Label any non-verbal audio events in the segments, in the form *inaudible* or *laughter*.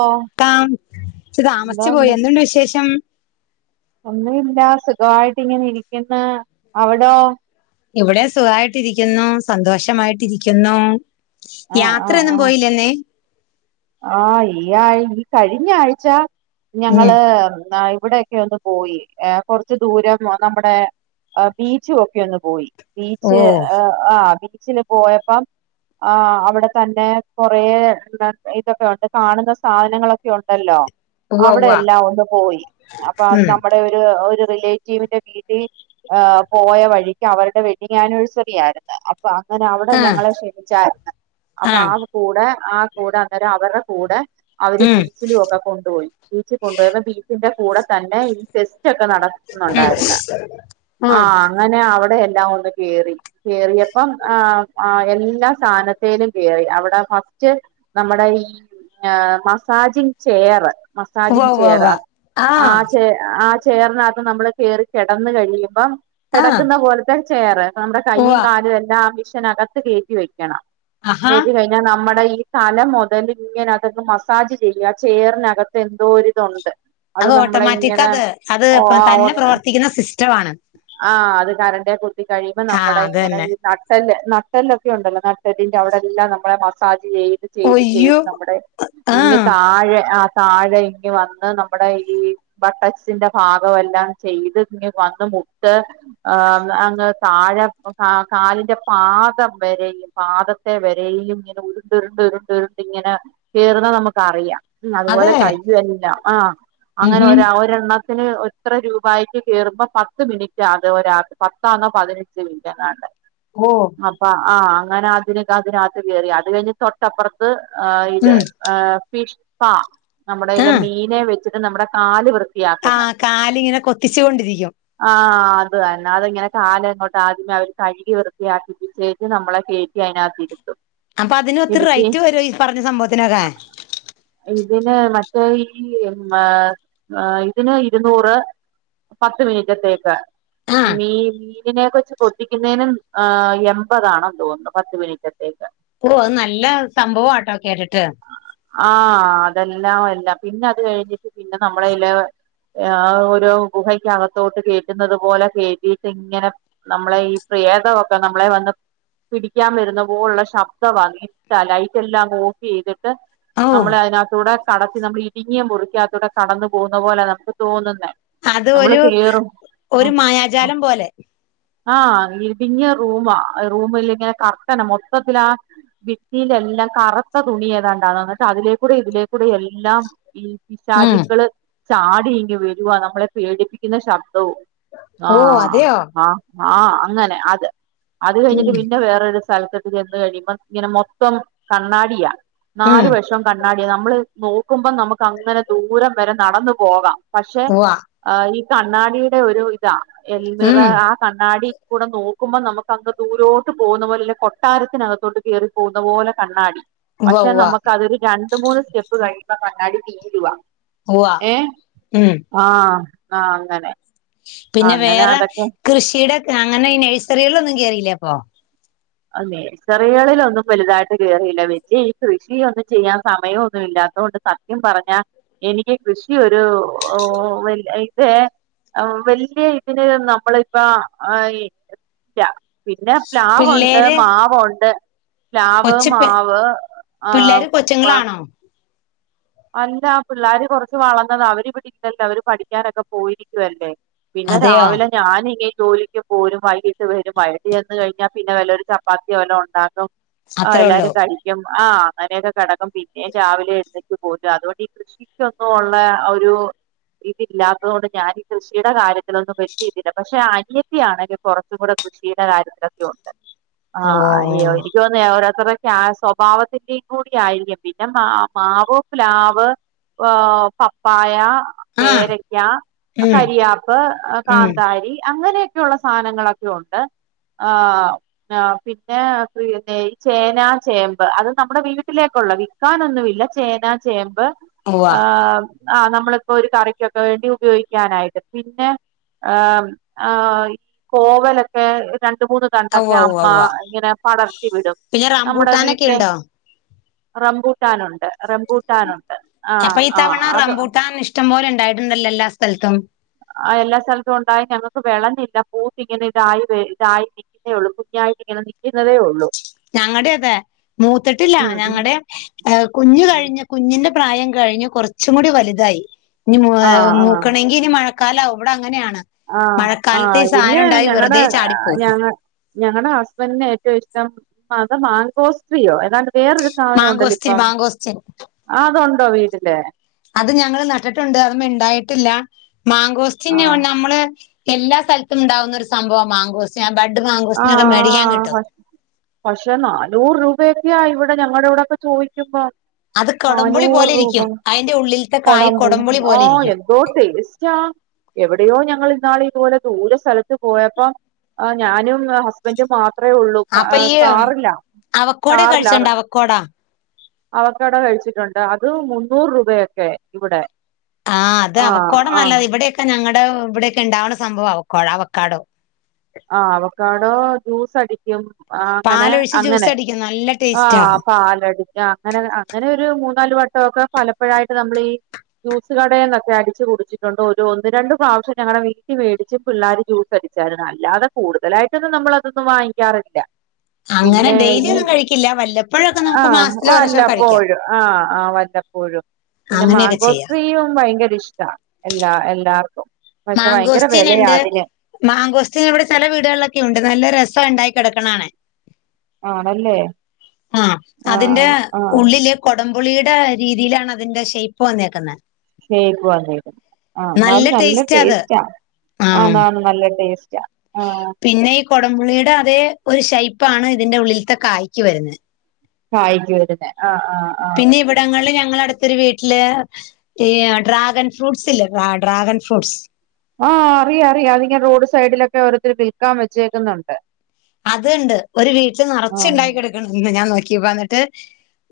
ഓ കാം ച്ച് താമസ്ച്ച് എന്തോണ്ട് പോയ് എന്തുണ്ട് വിശേഷം ഒന്നുവില്ലാ സുഖമായിട്ട്ങ്ങെനെ ഇരിയ്ക്ക്ന്ന് അവ്ടോ ഇവ്ടെ സുഖായ്ട്ടിരിയ്ക്കുന്നു സന്തോഷമായിട്ടിരിയ്ക്കുന്നു ആ യാത്രയൊന്നും പോയില്ലേന്ന് ആഹ് ഈ ആഴ് ഈ കഴിഞ്ഞ ആഴ്ച്ച ഉം ഞങ്ങള് ദാ ഇവ്ടേ യ്ക്കൊന്ന് പോയി ഏഹ് കാെർച്ച് ദൂരം നമ്മടെ ബീച്ചും ഒക്കെ ഒന്ന് പോയി ഓ ബീച്ച് ആഹ് ആഹ് ബീച്ചില് പോയപ്പം ആഹ് അവ്ടെ കണ്ടെ കൊറേ ന്താണ് ഇതൊക്കെ ഉണ്ട് കാണ്ന്ന സാധനങ്ങളൊക്കെ ഉണ്ടല്ലോ ഉവ്വ അവ്ടെ ഉവ്വ എല്ലാം ഒന്ന് പോയി അപ്പ അത് ഉം നമ്മ്ടെ ഒര് ഒരു റിലേറ്റീവ്ന്റെ വീട്ടി ഏഹ് പോയ വഴിക്ക് അവരുടെ വെഡ്ഡിങ്ങ്യാന്‌വേഴ്സറി ആയിര്ന്ന് അ അപ്പ അങ്ങനെ അവടെ ആഹ് ഞങ്ങളെ ക്ഷണിച്ചായ്‌ര്ന്ന് അപ്പ ആഹ് ആകെ കൂടെ ആകെ കൂട ന്നേര അവര്ടെ കൂടെ അവര് ഉം ബീച്ചിലും ഒക്കെ കൊണ്ടുപോയി ബീച്ചിൽ കൊണ്ടുപോയ ബീച്ചിന്റെ കൂടെ തന്നെ ഈ ഫെസ്റ്റ് ഒക്കെ നട ന്നുണ്ടായിരുന്ന... *unintelligible* ആഹ് അങ്ങനെ അവിടെ എല്ലാം ഒന്നു കേറി കേറിയപ്പം ആഹ് എല്ലാ സാധനത്തിലും കേറി അവിടെ ഫസ്റ്റ് നമ്മുടെ ഈ മസാജിങ് ചെയർ ഉവ്വ മസാജിങ് ഉവ്വ ചെയ്യറ ഉവ്വ ആ ആഹ് ചയർ ആ ചെയറിനകത്തു നമ്മള് കേറി കിടന്ന് കഴിയുമ്പം ആഹ് കിടക്കുന്ന പോലത്തെ ചെയർ നമ്മുടെ ഉവ്വ കൈയും കാലും എല്ലാം ആ മഷിനകത് കയറ്റി വെക്കണം ആഹാ കയറ്റ കഴിഞ്ഞാൽ നമ്മുടെ ഈ തല മുതൽ ഇങ്ങനെ അതങ്ങ് മസാജ് ചെയ്യേ ചെയേറിനകത്ത് എന്തോരി ഇതുണ്ട് അത് ഓട്ടോമാറ്റിക് അത് അത് തന്നെ പ്രവർത്തിക്കുന്ന സിസ്റ്റാണ് ആഹ് അത് കരണ്ടേ കുത്തി കഴിയുമ്പോ ആഹ് നമ്മുടെ അത് ഇങ്ങനെ തന്നെ ഈ നട്ടല്ല് നട്ടെല്ലൊക്കെ ഉണ്ടല്ലോ നട്ടല്ലിന്റെ അവിടെ എല്ലാം നമ്മെളെ മസാജ് ചെയ്യും ചെയ്ത് ഒയ്യോ ചെയ്ത് നമ്മുടെ ഇങ്ങന ആഹ് താഴെ ആഹ് താഴെ ഇങ്ങി വന്ന് നമ്മുടെ ഈ ബട്ടക്സിന്റെ ഭാഗമെല്ലാം ചെയ്ത് ഇങ്‌ വന്ന് മുട്ട് അങ് താഴെ കാലിന്റെ പാതം വരെയും പാദത്തെ വരും ഇങ്ങനെ ഉരുണ്ട ഉരുണ്ട് ഉരുണ്ട് ഉരുണ്ട് ഇങ്ങനെ കയർന്നാ നമുക്ക് അറിയാം ഉം അതുപോലെ അതെ കയ്യും എല്ലാം ആഹ് ഉം അങ്ങനെ ഹും ഒരെണ്ണ ത്തിന് എത്ര രൂപായിട്ട് കയറുമ്പോ പത്ത് പത്ത് മിനിറ്റ് അതത് ഒരാക്ക പത്താണോ പതിനഞ്ച് മിനിറ്റ്ന്നാണ്ട് ഓഹ് അപ്പ ആഹ് അങ്ങനെ അതിനൊ അതിനകത്ത് കയറി അത് കഴിഞ്ഞ് തൊട്ടപ്പുറത്ത് ഇത് ഉം ഫിഷ് പാ നമ്മുടെലെ ആഹ് മീനെ വെച്ചിട്ട് നമ്മുടെ കാല് വൃത്തിയാക്കുന്ന ആഹ് കാലിങ്ങനെ കൊത്തിച്ചു കൊണ്ടിരിക്കും ആഹ് അത് തന്നെ അതങ്ങനെ കാല്‌ എങ്ങോട്ട് ആദ്യമേ അവര് കഴുകി വൃത്തിയാക്കിച്ച് ത് നമ്മളെ കേറ്റി അതിനകത്തിരുത്തും അപ്പൊ അതിനൊത്തിരി റൈറ്റ് വരോ ഈ പറഞ്ഞ സംഭവത്തിനൊക്കെ! ! ഇതിന് മറ്റേ ഈ ഇതിന് ഇരുന്നൂറ് പത്ത് മിനിറ്റത്തേക്ക് ആഹ് മീ മീനിനെക്കെ വച്ചച്ച് മീനിനെ വെച്ച് കൊത്തിക്കുന്നതിനു എൺമ്പതാണോ തോന്നുന്നു പത്തു മിനിറ്റത്തേക്ക്. ഓഹ് അത് നല്ല സംഭവം ആട്ടോ കേട്ടിട്ട്... ആഹ് അതെല്ലാം എല്ലാം പിന്നെ അത് കഴിഞ്ഞിട്ട് പിന്നെ നമ്മളല ഒരു ഗുഹക്കകത്തു ത്തോട്ട് കേറ്റുന്നത് പോലെ കേറ്റീട്ട് ഇങ്ങനെ നമ്മളെ ഈ പ്രേതമൊക്കെ നമ്മളെ വന്ന് പിടിക്കാൻ വരുന്ന പോലുള്ള ശബ്ദവാ ഇരുട്ട ലൈറ്റ് എല്ലാം അങ്ങ് ഓഫ് ചെയ്തിട്ട് ഓ നമ്മളെ അതിനകത്തൂടെ കടത്തി നമ്മൾ ഇടുങ്ങിയ മുറിക്കകതുടെ കടന്നു പോകുന്ന പോലെ നമുക്ക് തോന്നുന്നേ അത് നമ്മള് ഒരു കേറും ഒരു ആ മായാജാലം പോലെ ആഹ് ഇടുങ്ങിയ റൂമാ റൂമിലു ഇങ്ങനെ കർട്ടനാ മൊത്തത്തിലാ ഭിത്തിയിലെല്ലാം കറുത്ത തുണി ഏതാണ്ടാണ്‌ എന്നിട്ട് അതിലേക്കൂടെ ഇതിലേക്കൂടെ എല്ലാം എല്ലാം ഈ ഉം പിശാച്ക്കൾ ചാടി ഇങ്ങ് വരുവാ നമ്മളെ പേടിപ്പിക്കുന്ന ശബ്ദവും ഓ ആഹ് അതെയോ ആഹ് ആഹ് അങ്ങനെ അത് അത് കഴിഞ്ഞിട്ട് ഉം പിന്നെ വേറൊരു സ്ഥലത്ത് ചെന്ന കഴിയുമ്പ ഇങ്ങനെ മൊത്തം കണ്ണാടിയാ ഉം നാലു വഷം കണ്ണാടിയാ നമ്മള് നോക്കുമ്പം നമുക്ക് അങ്ങനെ ദൂരം വരെ നടന്നു പോകാം പക്ഷേ ഉവ്വ ഈ കണ്ണാടിയുടെ ഒരിത എന്തറ ഉം കണ്ണാടി കൂടെ നോക്കുമ്പോ നമുക്ക് അങ് ദൂരോട്ട് പോകുന്ന പോലെല്ലെ കൊട്ടാരത്തിനകത്തോട്ട് കെറി പൂതോപോലെ കണ്ണാടി ഉവ്വ പക്ഷെ ഉവ്വ നമ്മക്ക് അതൊരു രണ്ട്, മൂന്ന് സ്റ്റെപ്പ് കഴിയുമ്പ കണ്ണാടി തീരുവാ ഓവ ഏ ഉം ആഹ് ആഹ് അങ്ങനെ പിന്നെ അങ്ങനെ വേറെ അതൊക്കെ കൃഷിയുടെ അങ്ങനെ നഴ്സറികളൊന്നും കേറില്ലേ അപ്പൊ? നെഴ്സറികളിലൊന്നും വലുതായിട്ട് കേറിയില്ല വെല്യേ ഈ കൃഷിയൊന്നും ചെയ്യാൻ സമയോന്നും ഇല്ലാത്ത കൊണ്ട് സ ത്യം പറഞ്ഞ എനിക്ക് കൃഷി ഒരു *unintelligible* വെല്യേ ഇതിന് നമ്മളിപ്പ ല്ല പിന്നെ പ്ലാവ് പിള്ളേര് മാവുണ്ട്, പ്ലാവ്, കൊച്ചു പി മാവ് ആഹ് പിള്ളേര് കൊച്ചുങ്ങളാണോ അല്ല പിള്ളോര് കൊറച്ച് വളർന്നതാ അവര് ഇവടില്ലല്ലോ അവര് പഠിക്കാനൊക്കെ പോയിരിക്കുവല്ലേ പിന്നെ അതെയോ രാവിലെ ഞാനിങ്ങെ ജോലിക്ക് പോരും വൈകിട്ട് വരും വൈകിട്ടി ചെന്ന് കഴിഞ്ഞാ പിന്നെ വല്ല ഒരു ചപ്പാത്തി വല്ല ഉണ്ടാക്കും ആഹ് അത്രേ ഉള്ളൂ എല്ലാരും കഴിക്കും ആഹ് അങ്ങനെക്കെ കിടക്കും പിന്നെ രാവിലെ എഴുന്നെ പോരും അതുകൊണ്ട് ഈ കൃഷിക്കൊന്നും ഉള്ളെ ആഹ് ഒരു ഇതി ഇല്ലാത്ത കൊണ്ട് ഞാനി കൃഷിയുടെ കാര്യത്തിലൊന്നും വെല്യേ ഇതില്ല പക്ഷെ അനിയത്തി ആണെങ്കി കുറച്ചും കൂടെ കൃഷിയുടെ കാര്യത്തിലൊക്കെ ഉണ്ട് ഓ ആഹ് അയ്യോ *unintelligible* ആ സ്വഭാവത്തിന്റെയും കൂടി ആയിരിക്കും പിന്നെ മാ മാവ് പ്ലാവ്, ആഹ് പപ്പായ ആഹ് പേരക്ക, ഉം കരിയാപ്പ്, ഉം കാന്താരി, അങ്ങനെ ക്കെള്ള സാനങ്ങളൊക്കെ ഉണ്ട് ആഹ് ആഹ് പിന്നെ ചേന, ചേമ്പ് അത് നമ്മുടെ വീട്ടിലേക്കുള്ള ക്കാനൊന്നുല്ല ചേന, ചേമ്പ് ഉവ്വ ആഹ് ആഹ് നമ്മളിപ്പോ ഒരു കറിക്കൊക്കെ വേണ്ടി ഉപയോഗിക്കാനായിട്ട് പിന്നെ ആഹ് കോവലൊക്കെ രണ്ട് മൂന്ന് അവ്വ തണ്ടൊക്കെ അവ്വ അമ്മ അവ്വ ഇങ്ങനെ പടർത്തി വിടും പിന്നെ നമ്മുടെ റംബൂട്ടാനൊക്കെ വീട്ടിലെ ഉണ്ടോ റംബൂട്ടാനുണ്ട് റംബൂട്ടാനുണ്ട് ആഹ് അപ്പ ഈ ആഹ് തവണ അത് റമ്പൂട്ടാൻ ഇഷ്ടം പോലെ ഇണ്ടായിട്ടുണ്ടല്ലോ എല്ലാ സ്ഥലത്തും ആഹ് എല്ലാ സ്ഥലത്തും ഉണ്ടായി ഞങ്ങക്ക് വെളഞ്ഞില്ല പൂത്ത് ഇങ്ങനെ ഇതായി ഇതായി ള്ളൂ കുഞ്ഞായിട്ട് ഇങ്ങനെ നിക്കുന്നതേ ഒള്ളൂ ഞങ്ങളുടെ അതെ മൂത്തിട്ടില്ല ഉം ഞങ്ങടെ ഏഹ് കുഞ്ഞ് ഉം കഴിഞ്ഞ കുഞ്ഞിന്റെ പ്രായം കഴിഞ്ഞ് കൊർച്ചും കൂടി വലുതായി ഇഞ് ആഹ് ആഹ് മൂക്കട്ടി ഇനി മഴക്കാലം ആവും ഇവടെ അങ്ങനെണ് ആഹ് ആഹ് പിന്നെ ഞങ്ങടെ ചാടിപ്പോവും ഞങ്ങ ഞങ്ങടെ ഹസ്ബന്റിന് ഏറ്റവും ഇഷ്ടം അത് മാങ്കോസ്ട്രയോ ഏതാണ്ട് വേറൊരു സാധനം ഉണ്ടല്ലോ മാങ്കോസ്റ്റിൻ ഇപ്പം മാങ്കോസ്റ്റിൻ അതുണ്ടോ വീട്ടില്? അത് ഞങ്ങൾ നട്ടിട്ടുണ്ട് അത്മ്മെ ഇണ്ടായിട്ടില്ല മാങ്കോസ്റ്റി ന്ന ആഹ് നമ്മള് എല്ലാ സ്ഥലത്തും ഉണ്ടാവുന്ന ഒരു സംഭവം മാങ്കോസ്റ്റി ബേഡ് മാങ്കൂസിനെക്കെ മേടിക്കാൻ കിട്ടും ആഹ് പക്ഷെ നാനൂറ് രൂപയൊക്കെയാ ഇവിടെ ഞങ്ങൾടെ ഇവിടെക്കെ ചോദിക്കുമ്പോ അത് കൊടംപുളി പോലെ ഇരിക്കും അയ്‌ന്റെ ഉള്ളിൽ കോടം പുളി ഓഹ് ന്തോ ടെസ്റ്റാ എവിടെയോ ഞങ്ങള് ഇന്നാള് ഇതുപോലെ ദൂര സ്ഥലത്ത് പോയപ്പം ആഹ് ഞാനും ഹസ്ബന്റും മാത്ര ഒള്ളൂ അപ്പൊ ഈ കാറിലാ കാറിലാ കൊട അവക്കട കഴിച്ചിട്ടുണ്ട് അത് മുന്നൂറ് രൂപയൊക്കെ ഇവടെ ആഹ് അത് അവക്കോട നല്ലത് ഇവിടെയൊക്കെ ഞങ്ങളടെ ഇവിടെയൊക്കെ ഉണ്ടാവുന്ന സംഭവം അവക്കോട അവക്കാടോ ആ ഹ് അവക്കാടോ ജ്യൂസ് അടിക്കും ആഹ് അങ്ങനെ പാലൊഴിച്ച് ജ്യൂസ് അങ്ങനെ അടിക്കും നല്ല ടേസ്റ്റാ ആഹ് പാലടി അങ്ങനെ അങ്ങനൊരു മൂന്നാല് വട്ടൊക്കെ പലപ്പോഴായിട്ട് നമ്മളീ ജ്യൂസ് കടേന്നൊക്കെ അടിച്ച് കുടിച്ചിട്ടുണ്ട് ഒര് ഒന്ന് രണ്ട് പ്രാവശ്യകൊങ്ങനെ വീട്ടിൽ മേടിച്ച് പിള്ളേര് ജ്യൂ സടിച്ചായിരുന്നു അല്ലാതെ കൂടുതലായിട്ടൊന്നും നമ്മള് അതൊന്നും വാങ്ങിക്കാറില്ല അങ്ങനെ പിന്നെ ഡെയിലി ഈ ഒന്നും കഴിക്കില്ല വല്ലപ്പോഴൊക്കെ നമുക്ക് ആഹ് മാസത്തിൽ ഒരുപ്രാവശ്യം കഴിക്കാം വല്ലപ്പോഴും ആഹ് ആ വല്ല ഴും പിന്നെ അങ്ങനെയൊക്കെ ചെയ്യാം മാങ്കോസ്ട്രിയും ഭയങ്കര ഇഷ്ട എല്ലാ എല്ലാർക്കും പക്ഷെ ഭയങ്കര വെലയാ അതിന് മാങ്കോസ്ത്തി ഇവടെ ചെല വീടുകളിലൊക്കെ ഉണ്ട് നല്ല രസാണ്ടായി കിടക്കണ കാണാൻ ആണല്ലേ ആഹ് അതിന്റെ ആഹ് ആഹ് ഉള്ളില് കൊടംപുളിടെ രീതിയിലാണ് അതിന്റെ ഷെയ്പ്പ് വന്നേക്കുന്നെ ഷൈപ്പ് വന്നേക്കുന്നേ ആഹ് ഇന്നാലും നല്ല ടേസ്റ്റ് അത് ടേസ്റ്റാ ആ ആഹ് ഇന്നാലും നല്ല ടേസ്റ്റാ ആഹ് പിന്നെ ഈ കൊടംപുളിടെ അതേ ഒരു ഷൈപ്പാണ് ഇതിന്റെ ഉള്ളിൽത്തെ കായ് ക്ക്‌വരുന്നേ കായിക്ക്‌ വരുന്നേ ആഹ് ആഹ് ആഹ് പിന്നെ ഇവ ടങ്ങളില് ഞങ്ങളടുത്തൊരു വീട്ടില് ഈ ഡ്രാഗൺ ഫ്രൂട്ട്സില്ലേ ഡ്രാഗൺ ഫ്രൂട്ട്സ് ആഹ് അറിയ അറിയ അതിങ്ങെ റോഡ് സൈഡിലൊക്കെ ഓരോരുത്തർ വിൽക്കാൻ വെച്ചേക്കുന്നുണ്ട് അത്ണ്ട് ഒരു വീട്ടില് ആഹ് നറച്ച്ണ്ടായി ക്കടുക്കണണ്ട് ഞാൻ നോക്കിപ്പോ അന്നിട്ട്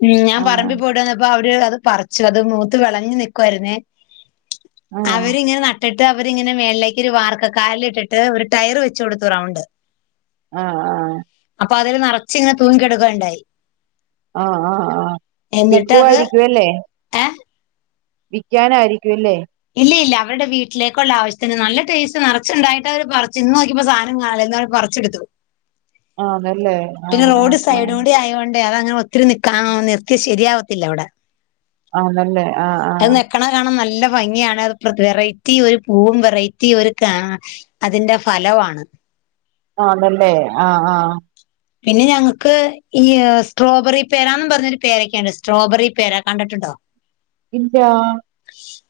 ഉം ഞാൻ ആഹ് പറമ്പി പോയിട്ട് വന്നപ്പോ അവര് അത് പറിച്ചു അത് മൂത്ത് വെളഞ്ഞ് നിക്കുവായിരുന്നേ ആഹ് അവരിങ്ങനെ നാട്ട് നട്ടിട്ട് അവരിങ്ങന മേളിലേക്ക് ഒരു വാർക്കകാലിലിട്ടിട്ട് ഒരു ടയറ് വെച്ച് കൊടുത്തു റൗണ്ട് ആഹ് ആഹ് അപ്പൊ അതില് നറച്ച്ങ്ങനെ തൂങ്ങികടക്കണ്ടായി ആഹ് ആഹ് ആഹ് എന്നിട്ടത് വിക്കുവായിരിക്കും അല്ലേ ഏഹ് വിക്കാനായിരിക്കും അല്ലേ ഇല്ല ഇല്ല അവരുടെ വീട്ടിലേക്കുള്ള ആവശ്യത്തിന് നല്ല ടേസ്റ്റ് നറച്ച്ണ്ടായിട്ട് അവര് പറിച്ചു ഇന്ന് നോക്കിപ്പോ സാദനം കാണില്ല പറച്ചിടുത്തു ആഹ് അതല്ലേ പിന്നെ റോഡ് സൈഡ് കൂടി ആയതോണ്ടേ അതങ്ങനെ ഒത്തിരി നിക്കാ നിർത്തിയാൽ ശരിയാവത്തില്ല അവടെ ആണല്ലേ ആഹ് ആഹ് കളറ് കാണാൻ നല്ല ഭംഗിയാണ് അത് വെറൈറ്റി ഒരു പൂവും വെറൈറ്റി ഒരു കാ അതിന്റെ ഫലവാണ് ആഹ് അതല്ലേ ആഹ് ആഹ് പിന്നെ ഞങ്ങൾക്ക് ഈ സ്ട്രോബെറി പേരരാന്ന് പറഞ്ഞൊരു പേരക്കയുണ്ട് സ്ട്രോബെറി പേര കണ്ടിട്ടുണ്ടോ ഇല്ലാ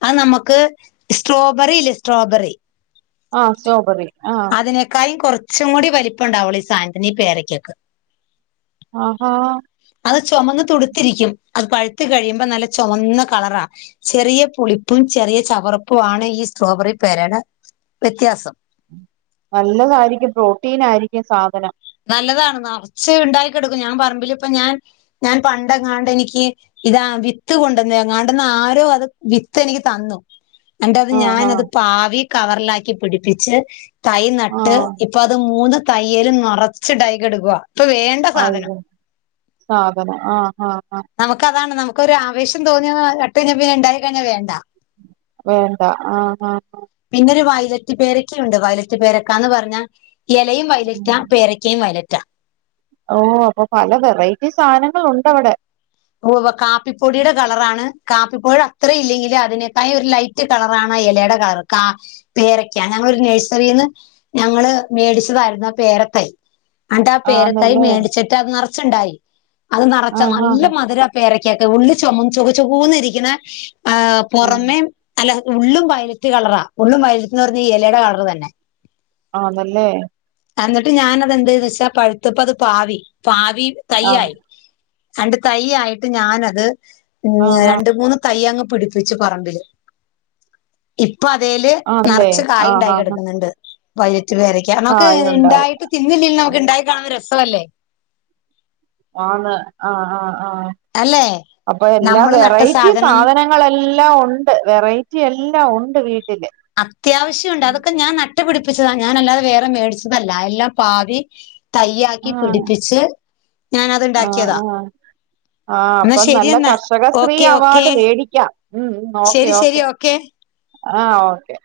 അത് നമ്മക്ക് സ്ട്രോബെറി ഇല്ലേ സ്ട്രോബെറി ആഹ് സറ്റ്രോബറി ആഹ് അതിനേക്കായും കുറച്ചും കൂടി വലിപ്പണ്ടാവൊള്ളൂ ഈ സായനത്തിന് പേരക്കക്ക് ആഹാ അത് ചുമന്ന് തുടുത്തിരിക്കും അത് പഴുത്ത് കഴിയുമ്പോ നല്ല ചുമന്ന കളറാ ചെറിയ പുളിപ്പും ചെറിയ ചവർപ്പുവാണ് ഈ സ്ട്രോബെറി പേരയുടെ വ്യത്യാസം നല്ലതായിരിക്കും പ്രോട്ടീനായിരിക്കും സാധനം നല്ലതാണ് നറച്ച്ണ്ടായി കെടക്കും ഞാൻ പറമ്പില് ഇപ്പ ഞാൻ ഞാൻ പണ്ടങ്ങാണ്ട് എനിക്ക് ഇതാ വിത്ത് കൊണ്ടന്നങ്ങാണ്ടന്ന് ആരോ അത് വിത്ത് എനിക്ക് തന്നു അന്നിട്ടത് ആഹ് ഞാൻ ആഹ് അത് പാവി കവറിലാക്കി പിടിപ്പിച്ച് തൈ നട്ട് ആഹ് ഇപ്പൊ അത് മൂന്ന് തയ്യേലും നറച്ച്ണ്ടായി കടക്കാ ഇപ്പൊ വേ ഐവ സാധനം ആഹ് ആഹ് ആഹ് നമുക്കതാണ് നമുക്കൊരാവേശം തോന്നിയ നട്ടഴിഞ്ഞാ പിന്നെണ്ടായി കഴിഞ്ഞാവേണ്ട വേണ്ട ആഹ് ആഹ് ആഹ് പിന്നൊരു വയലെറ്റ് പേരക്കയുണ്ട് വയലറ്റ് പേരക്കാന്ന് പറഞ്ഞാ എലയും വയലറ്റാ പേരയ്ക്കയും വയലറ്റാ ഓ അപ്പൊ പല വെറൈറ്റി സാധനങ്ങൾ ഉണ്ട് അവിടെ ഓ കാപ്പിപ്പൊടിയുടെ കളറാണ് കാപ്പിപ്പൊടിടെ അത്ര ഇല്ലെങ്കിൽ അതിനെക്കായും ഒരു ലൈ മറ്റ് കളറാണ് ആ ഇലയുടെ കളർ കാ പേരക്കാ ഞങ്ങളൊരു നേഴ്സറിന്ന് ഞങ്ങള് മേടിച്ചതായിരുന്നു ആ പേര തൈ അണ്ട് ആഹ് പേരതൈ ആന്നല്ലേ? മേടിച്ചിട്ട് അത് നെറച്ചുണ്ടായി അത് നെറച് ആഹ് നല്ല ആഹ് അ പേരക്കാത്ത് ഉള്ളിൽ ചൊമ ചൊക ചൊകോന്ന് ഇരിക്കുന്ന ആഹ് ആഹ് പുറമെ അല്ല ഉള്ളും വയലറ്റ് കളറാ ഉള്ളും വയലത്ത്ന്ന് പറഞ്ഞ ഈ ഇലയുടെ കളർ തന്നെ ആന്നല്ലേ എന്നിട്ട് ഞാനത് എന്ത് ചെയ്ത് വെച്ചാ പഴുത്തപ്പ അത് പാവി പാവി ആഹ് തയ്യായി അണ്ട് തൈ ആയിട്ട് ഞാനത് ഉം ആഹ് ആഹ് രണ്ട് മൂന്ന് തയ്യങ്ങ് പിടിപ്പിച്ച് പറമ്പില് ഇപ്പൊ അതേല് ആണല്ലേ? നെറച്ച് കായ് ആഹ് ഉണ്ടായി ആഹ് കിടക്കുന്നുണ്ട് വൈലറ്റ് പേരക്ക മ്ക്ക് കായുണ്ടായി ഉണ്ടായിട്ട് തിന്നില്ലിൽ നമുക്ക് ഉണ്ടായി കാണുന്ന രസമല്ലേ ആന്ന് ആഹ് ആഹ് ആഹ് അല്ലേ അപ്പൊ എല്ലാ നമ്മള് നട്ട വെറൈറ്റി സാധനം സാധന ങ്ങളെല്ലാം ഒണ്ട് വെറൈറ്റി എല്ലാം ഒണ്ട് വീ അത്യാവശ്യ ഉണ്ട് അതൊക്കെ ഞാൻ നട്ട് പിടിപ്പിച്ചതാ ഞാനല്ലാതെ വേറെ മേടിച്ചതല്ല എല്ലാം പാവി തയ്യാക്കി ആഹ് പിടിപ്പിച്ച് ഞാനത് ആഹ് ഉണ്ടാക്കിയത ആഹ് ആഹ് അപ്പൊ നല്ല കർഷക സ്ത്രീ ഓക്കെ ഓക്കെ അവാർഡ് മേടിക്കാം ഉം ഓക്കെ ശരി ശരി ഓക്കെ ആഹ് ഓക്കെ